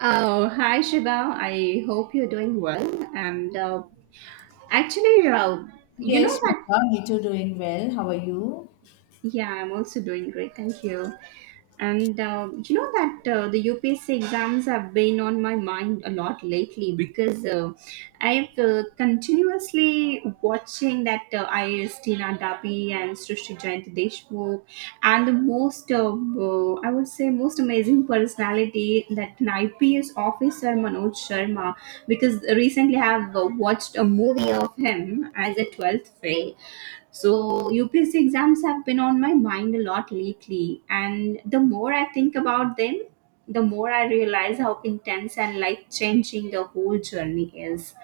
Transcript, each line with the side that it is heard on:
right: Oh, hi Shiva. I hope you're doing well. And actually, you know
left: Yes,
right: that.
left: Megha, me too, doing well. How are you?
right: Yeah, I'm also doing great. Thank you. And you know that the UPSC exams have been on my mind a lot lately because I've continuously watching that IAS Tina Dabi and Srishti Jayanti Deshmukh, and the I would say, most amazing personality, that an IPS officer Manoj Sharma, because recently I have watched a movie of him as a 12th fail. So, UPSC exams have been on my mind a lot lately, and the more I think about them, the more I realize how intense and life changing the whole journey is.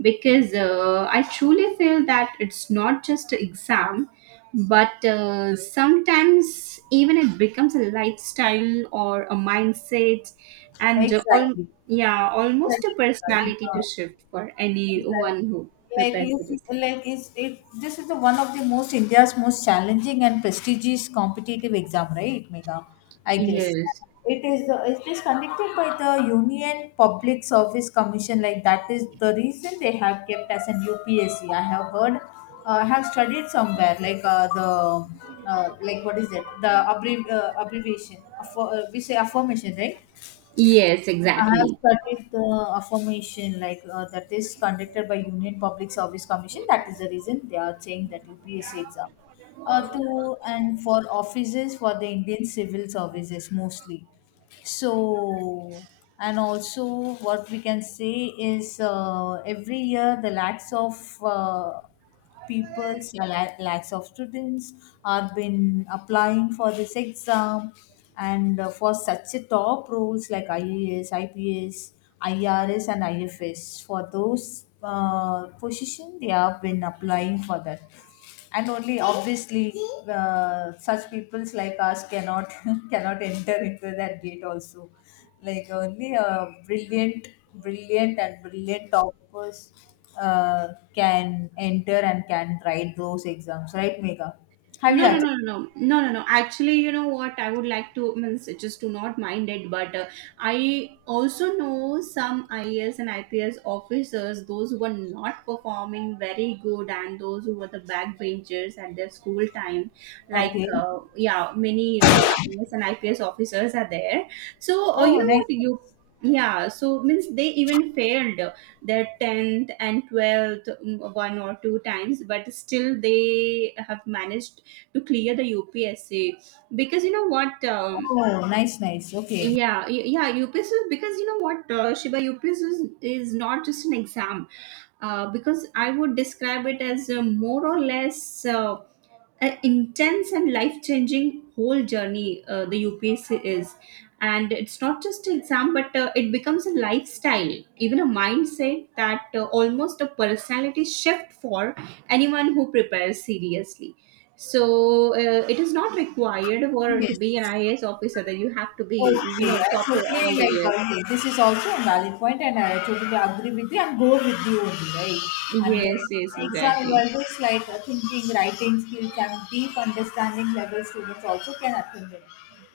right: Because I truly feel that it's not just an exam, but sometimes even it becomes a lifestyle or a mindset, and all
left: Exactly.
right: yeah, almost a
left: Exactly, Megha.
right: personality
left: Yeah.
right: to shift for anyone
left: Exactly.
right: who prepares for this.
left: Like it's, it This is the one of the most India's most challenging and prestigious competitive exam, right, Megha? I guess
right: Yes.
left: it is. It is conducted by the Union Public Service Commission. Like that is the reason they have kept as an UPSC. I have heard, I have studied somewhere the like what is it? The abbreviation. We say affirmation, right?
right: Yes,
left: I have
right: exactly.
left: studied the affirmation that is conducted by Union Public Service Commission. That is the reason they are saying that UPSC exam. To and for offices for the Indian civil services mostly. So and also what we can say is every year the lakhs of uh, lakhs of students have been applying for this exam and for such a top roles like IAS, IPS, IRS and IFS for those position they have been applying for that and only obviously such peoples like us cannot cannot enter into that gate also, like only a brilliant, brilliant and brilliant toppers uh, can enter and can write those exams, right, Mega? Have you
right: No, no, no,
left: attended?
right: no, no, no, no. No. Actually, you know what? I would like to, means just to not mind it, but I also know some IAS and IPS officers, those who were not performing very good, and those who were the backbenchers at their school time. Like,
left: Okay.
right: yeah, many IAS and IPS officers are there. So,
left: Oh,
right: you know
left: nice,
right: what? You
left: nice.
right: Yeah, so means they even failed their 10th and 12th, one or two times, but still they have managed to clear the UPSC, because you know what. um,
left: Oh, nice, nice, okay.
right: yeah y- yeah UPSC, because you know what, Shiba, UPSC is not just an exam, because I would describe it as a more or less, an intense and life changing whole journey, the UPSC is. And it's not just an exam, but it becomes a lifestyle, even a mindset, that almost a personality shift for anyone who prepares seriously. So it is not required for to
left: Yes.
right: be an IAS officer that you have to
left: Okay,
right: be, you know,
left: I
right: topper all
left: totally
right: the years.
left: this is also a valid point, and I totally agree with you and go with you only, right? And
right: Yes, yes,
left: exam
right: exactly.
left: evaluates thinking, writing skills, and deep understanding level students also can attain it.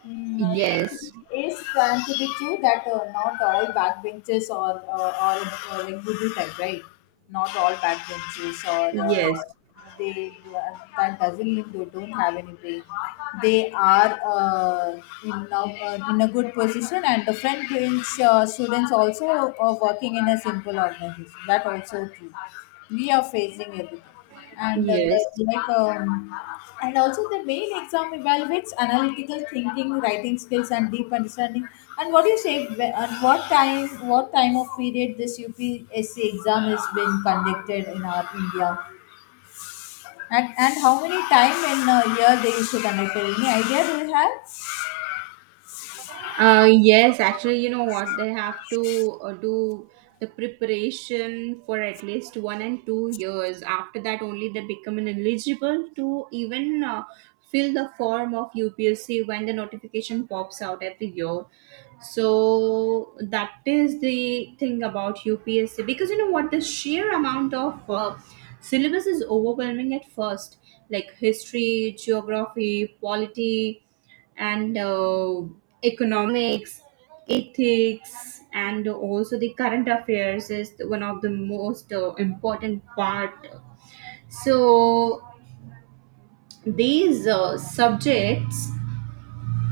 left: Mm, uh,
right: Yes,
left: it's trying to be true that not all backbenchers or like Buddha type, right? Not all backbenchers or
right: yes,
left: they, that doesn't mean they don't have any brain. They are in a good position, and the french students also are working in a simple organization, that also true. We are facing everything, and
right: yes.
left: like um, and also the main exam evaluates analytical thinking, writing skills and deep understanding. And what do you say, and what time, what time of period this upsc exam is being conducted in our india? And how many time in a year they used to conduct it? Any idea do you have?
right: Yes, actually, you know what? They have to do the preparation for at least one and two years. After that, only they become eligible to even fill the form of UPSC when the notification pops out every year. So that is the thing about UPSC, because you know what? The sheer amount of syllabus is overwhelming at first, like history, geography, polity, and economics, ethics, and also the current affairs is one of the most important part. So these subjects,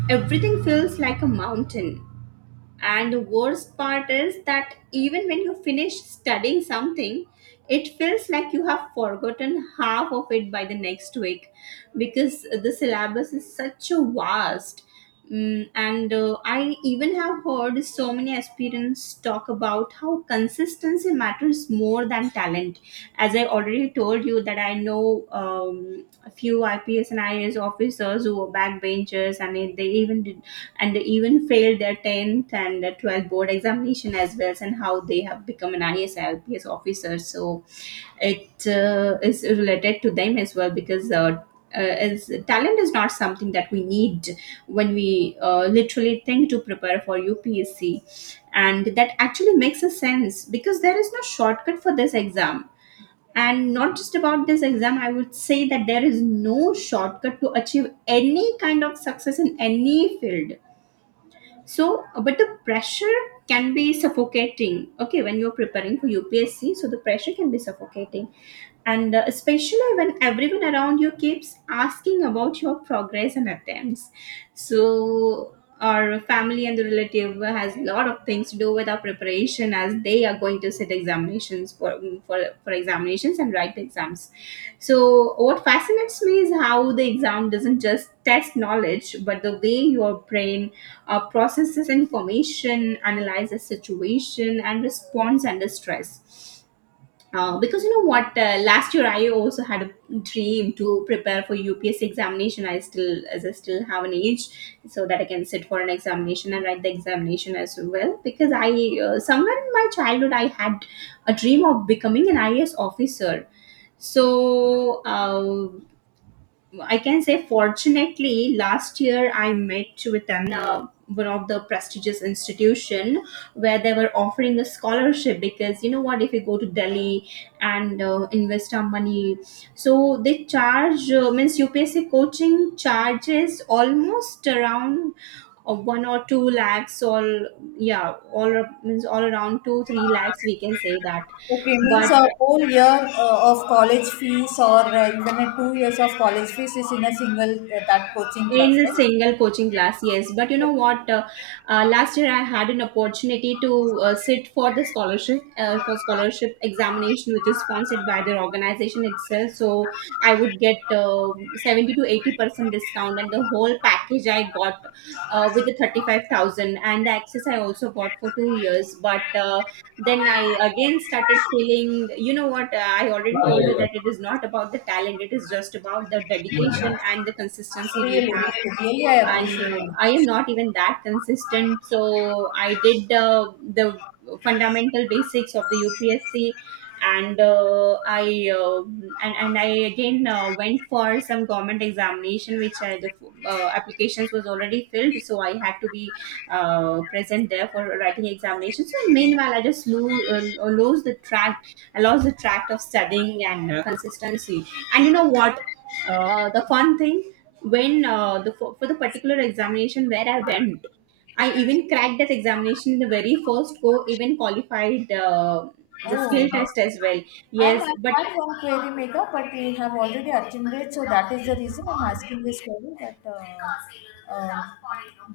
right: everything feels like a mountain, and the worst part is that even when you finish studying something, it feels like you have forgotten half of it by the next week, because the syllabus is such a vast. And I even have heard so many aspirants talk about how consistency matters more than talent. As I already told you, that I know a few IPS and IAS officers who were backbenchers, and they even did, and they even failed their 10th and their 12th board examination as well, and how they have become an IS officer. So it is related to them as well, because is talent is not something that we need when we literally think to prepare for UPSC, and that actually makes a sense, because there is no shortcut for this exam, and not just about this exam, I would say that there is no shortcut to achieve any kind of success in any field. So but the pressure can be suffocating, okay, when you're preparing for UPSC, so the pressure can be suffocating, and especially when everyone around you keeps asking about your progress and attempts. So our family and the relative has a lot of things to do with their preparation, as they are going to sit examinations for, for examinations and write exams. So what fascinates me is how the exam doesn't just test knowledge, but the way your brain processes information, analyzes situation, and responds under stress. Because you know what, last year I also had a dream to prepare for UPSC examination. As I still have an age, so that I can sit for an examination and write the examination as well. Because somewhere in my childhood, I had a dream of becoming an IAS officer. So I can say, fortunately, last year I met with an one of the prestigious institution where they were offering a scholarship, because you know what, if you go to Delhi and invest our money, so they charge means UPSC coaching charges almost around one or two lakhs all Yeah, means all around two three lakhs, we can say that.
left: Okay, means
right: But
left: a whole year of college fees or even a 2 years of college fees is in a single that coaching class,
right: in a
left: right?
right: single coaching class, yes. But you know what, last year I had an opportunity to sit for the scholarship, for scholarship examination, which is sponsored by their organization itself. So I would get 70 to 80% discount, and the whole package I got, with the 35,000, and the access I also got for 2 years. But then I again started feeling, you know what, I already told you that it is not about the talent, it is just about the dedication and the consistency we
left: Really,
right: have.
left: really, really, I
right: And
left: appreciate you.
right: I am not even that consistent, so I did the fundamental basics of the UPSC, and I again went for some government examination, which the applications was already filled, so I had to be present there for writing examination. So meanwhile I just lose the track. I lost the track of studying and consistency. And you know what? The fun thing, when for the particular examination where I went, I even cracked that examination in the very first go. Even qualified the
left: Oh,
right: skill
left: nice.
right: test as well.
left: And I
right: Yes, but
left: had one query maker, but we have already attended, so that is the reason I'm asking this query that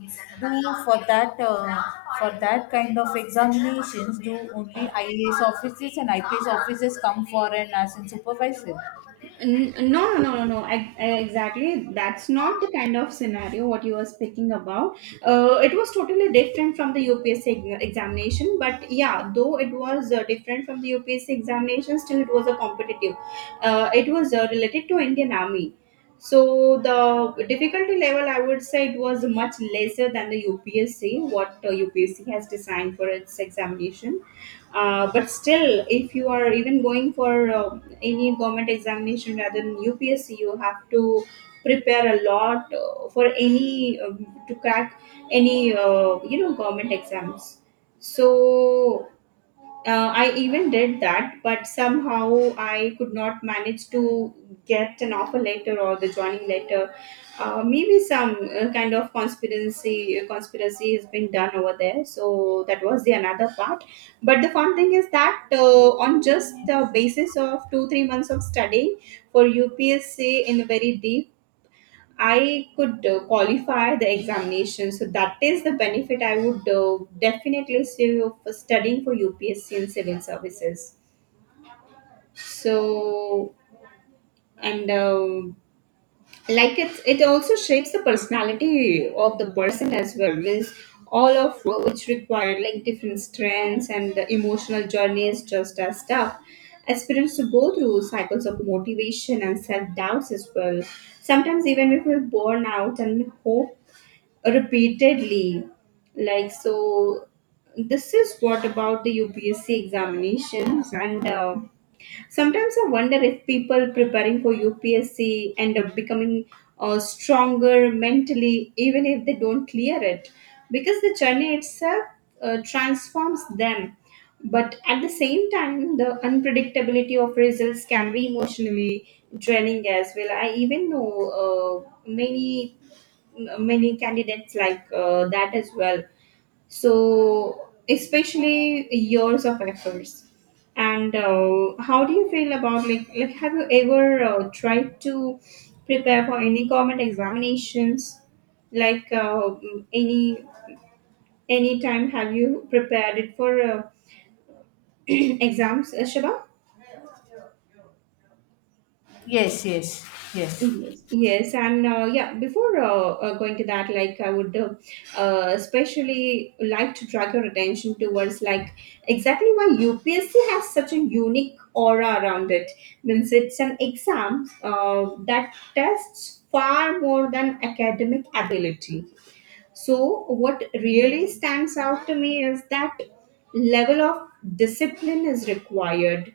left: do for that kind of examinations, do only IAS officers and IPS officers come for an as in supervisor?
right: no, no, no, no, no. Exactly. That's not the kind of scenario what you were speaking about. It was totally different from the UPSC examination. But yeah, though it was different from the UPSC examination, still it was a competitive. It was related to Indian Army. So the difficulty level, I would say, it was much lesser than the UPSC. What UPSC has designed for its examination. But still, if you are even going for any government examination rather than UPSC, you have to prepare a lot for any, to crack any you know, government exams. So I even did that, but somehow I could not manage to get an offer letter or the joining letter. Maybe some kind of conspiracy has been done over there. So that was the another part. But the fun thing is that, on just the basis of two three months of studying for UPSC in a very deep, I could qualify the examination. So that is the benefit I would definitely see for studying for UPSC and civil services. So, and like it also shapes the personality of the person as well. Means all of which require, like, different strengths, and the emotional journeys just as tough. Aspirants to go through cycles of motivation and self doubts as well. Sometimes even we feel burnout and hope repeatedly, like. So this is what about the UPSC examinations, and sometimes I wonder if people preparing for UPSC end up becoming stronger mentally, even if they don't clear it, because the journey itself transforms them. But at the same time, the unpredictability of results can be emotionally draining as well. I even know uh, many many candidates, like that as well. So, especially years of efforts. And how do you feel about, like have you ever tried to prepare for any government examinations? Like any any time have you prepared it for exams, Shiva?
left: Yes, yes, yes.
right: Yes, yes, and yeah. Before going to that, like I would especially like to drag your attention towards, like, exactly why UPSC has such a unique aura around it. Means it's an exam that tests far more than academic ability. So what really stands out to me is that level of discipline is required,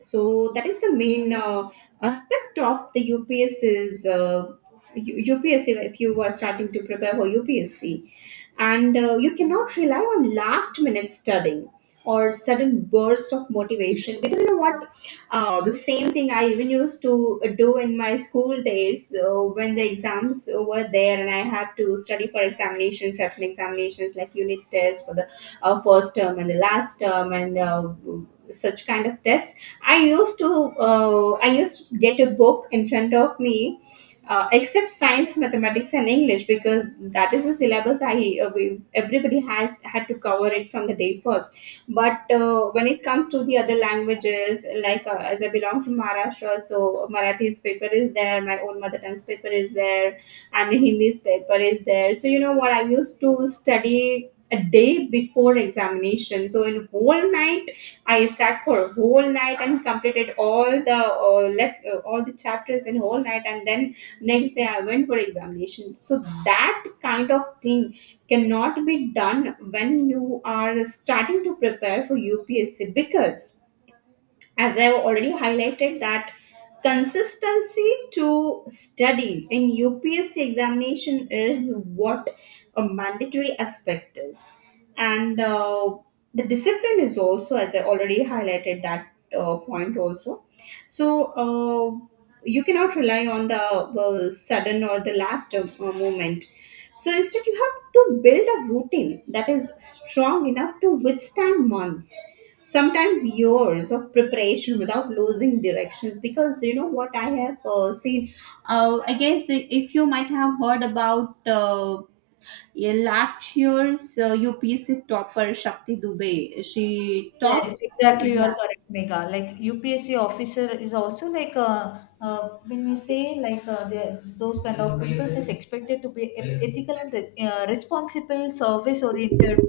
right: so that is the main aspect of the UPSC. If you are starting to prepare for UPSC, and you cannot rely on last minute studying or sudden bursts of motivation, because you know what, the same thing I even used to do in my school days when the exams were there and I had to study for examinations, certain examinations like unit tests for the first term and the last term, and such kind of tests. I used to I used to get a book in front of me, except science, mathematics, and English, because that is the syllabus everybody has had to cover it from the day first. But when it comes to the other languages, like as I belong from Maharashtra, so Marathi's paper is there, my own mother tongue's paper is there, and the Hindi's paper is there. So you know what, I used to study a day before examination. So in whole night, I sat for a whole night and completed all the left all the chapters in whole night, and then next day I went for examination. So that kind of thing cannot be done when you are starting to prepare for UPSC, because, as I have already highlighted, that consistency to study in UPSC examination is what a mandatory aspect is, and the discipline is also, as I already highlighted that point also. So you cannot rely on the sudden or the last moment. So instead you have to build a routine that is strong enough to withstand months, sometimes years of preparation without losing directions, because you know what, I have seen, I guess, if you might have heard about yeah, last year's UPSC topper Shakti Dubey, she
left: Yes,
right: topped.
left: exactly. You are
right: Yeah.
left: correct, Mega. Like UPSC officer is also like when we say like those kind of people is expected to be ethical and responsible, service oriented.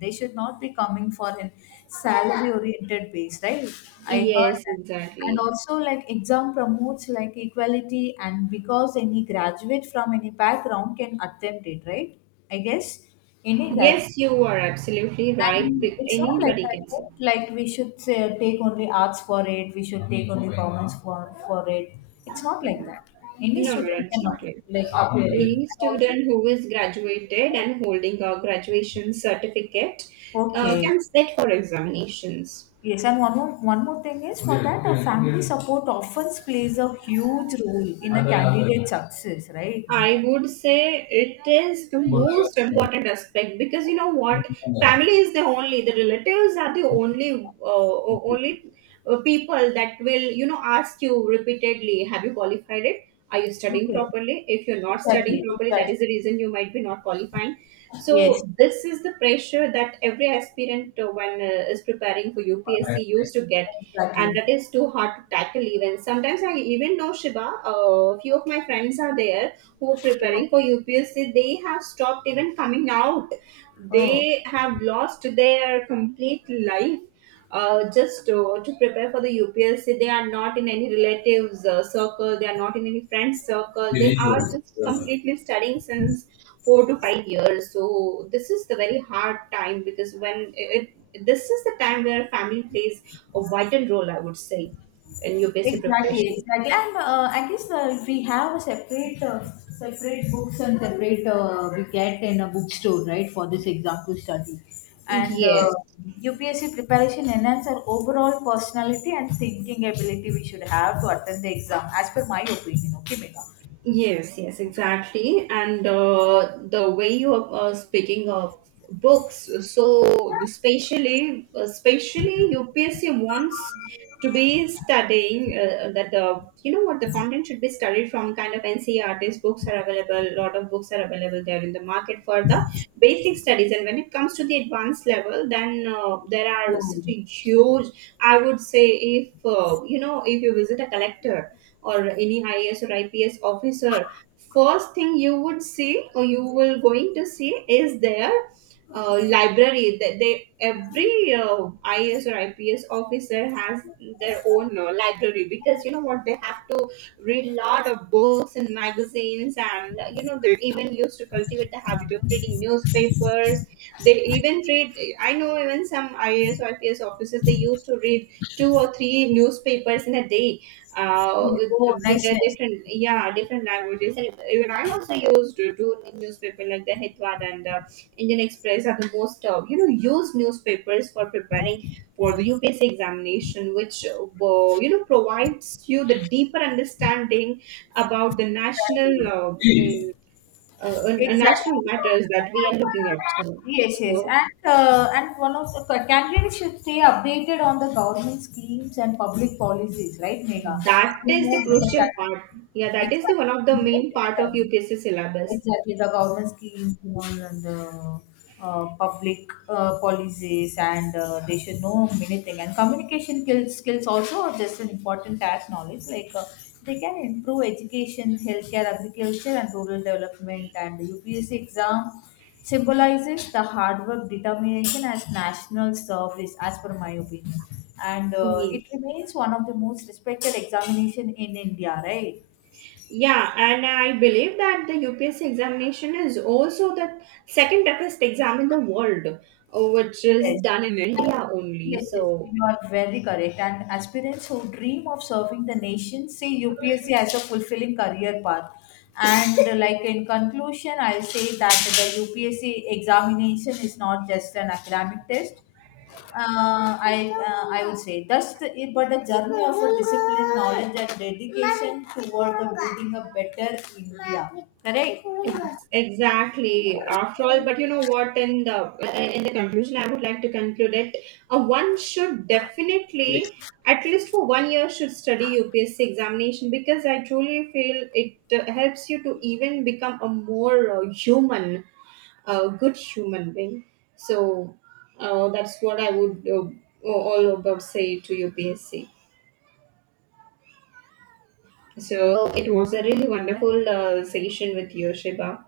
left: They should not be coming for an salary oriented base, right? I heard
right: Yes,
left: that. And
right: exactly.
left: also, like exam promotes like equality, and because any graduate from any background can attempt it, right? I guess any graduate.
right: Yes, you are absolutely right.
left: And it's not like
right: Anybody can
left: that, right?
right: sit.
left: Like we should say, take only arts for it. We should take only performance for it. It's not like that. Any
right: No, no,
left: student can
right: it's not it.
left: like appear it.
right: Any
left: And also,
right: student who is graduated and holding a graduation certificate
left: okay,
right: can sit for examinations.
left: yes. And one more thing is for that, a family support often plays a huge role in a candidate's success, right, Mega?
right: I would say it is the most important aspect, because you know what, family is the only the relatives are the only only people that will, you know, ask you repeatedly, have you qualified it, are you studying
left: Okay,
right: properly? If you're not studying
left: exactly,
right: properly, that
left: exactly.
right: is the reason you might be not qualifying.
left: Yes,
right: So this is the pressure that every aspirant, when is preparing for UPSC, used to get, and
left: exactly.
right: that is too hard to tackle. Even sometimes, I even know, Shiba, a few of my friends are there who
left: Okay.
right: preparing for UPSC, they have stopped even coming out.
left: Oh.
right: They have lost their complete life just to prepare for the UPSC. They are not in any relatives circle. They are not in any friends circle. They
left: Unique
right: are
left: ones.
right: just
left: Yeah.
right: completely studying since 4 to 5 years. So this is the very hard time, because this is the time where family plays a vital role, I would say, in UPSC
left: Exactly,
right: preparation.
left: exactly. And I guess we have a separate, separate books and separate we get in a bookstore, right, for this exam to study. And
right: Yes.
left: UPSC preparation enhance our overall personality and thinking ability we should have to attend the exam, as per my opinion. Okay, Mega.
right: Yes, yes, exactly. And the way you are speaking of books, so especially UPSC wants to be studying, that the you know what, the content should be studied from kind of NCERT's books are available. A lot of books are available there in the market for the basic studies, and when it comes to the advanced level, then there are
left: Oh,
right: such a huge. I would say, if you know, if you visit a collector or any IAS or IPS officer, first thing you would see, or you will going to see, is their library. That they, every IAS or IPS officer has their own library, because you know what, they have to read a lot of books and magazines, and you know, they even used to cultivate the habit of reading newspapers. They even read, I know, even some IAS or IPS officers, they used to read 2 or 3 newspapers in a day, uh,
left: yeah.
right: with,
left: Oh,
right: with
left: nice,
right: their
left: nice.
right: different, yeah, different languages. And even I also used to do newspaper, like the Hitwad and the Indian Express are the most you know, used newspapers for preparing for the UPSC examination, which you know, provides you the deeper understanding about the national
left: Exactly.
right: national
left: Exactly.
right: matters that we are looking up to.
left: Yes, yes,
right: So
left: and one of the candidates should stay updated on the government schemes and public policies, right, Megha?
right: that
left: You
right: is
left: know
right: the
left: better
right: crucial
left: than
right: part. Yeah, that is the
left: exactly.
right: one of the
left: You know
right: main
left: better
right: part of
left: than
right: UPSC syllabus.
left: exactly, the government schemes you know, and the public policies, and they should know many things. And communication skills also are just an important task knowledge. Like they can improve education, healthcare, agriculture, and rural development. And the UPSC exam symbolizes the hard work, determination as national service, as per my opinion. And
right: Yes.
left: it remains one of the most respected examination in India, right?
right: Yeah, and I believe that the UPSC examination is also the second toughest exam in the world, which is
left: Yes.
right: done in India only.
left: Yes, yes,
right: So
left: you are very correct. And aspirants who dream of serving the nation see UPSC as a fulfilling career path. And like in conclusion, I'll say that the UPSC examination is not just an academic test. I would say but a journey of a discipline, knowledge, and dedication toward the building a better India. Correct.
right: Exactly. After all, but you know what, in the in the conclusion, I would like to conclude it. One should definitely, at least for one year, should study UPSC examination, because I truly feel it helps you to even become a more human, good human being. So that's what I would all about say to UPSC. So it was a really wonderful session with you, Shiba.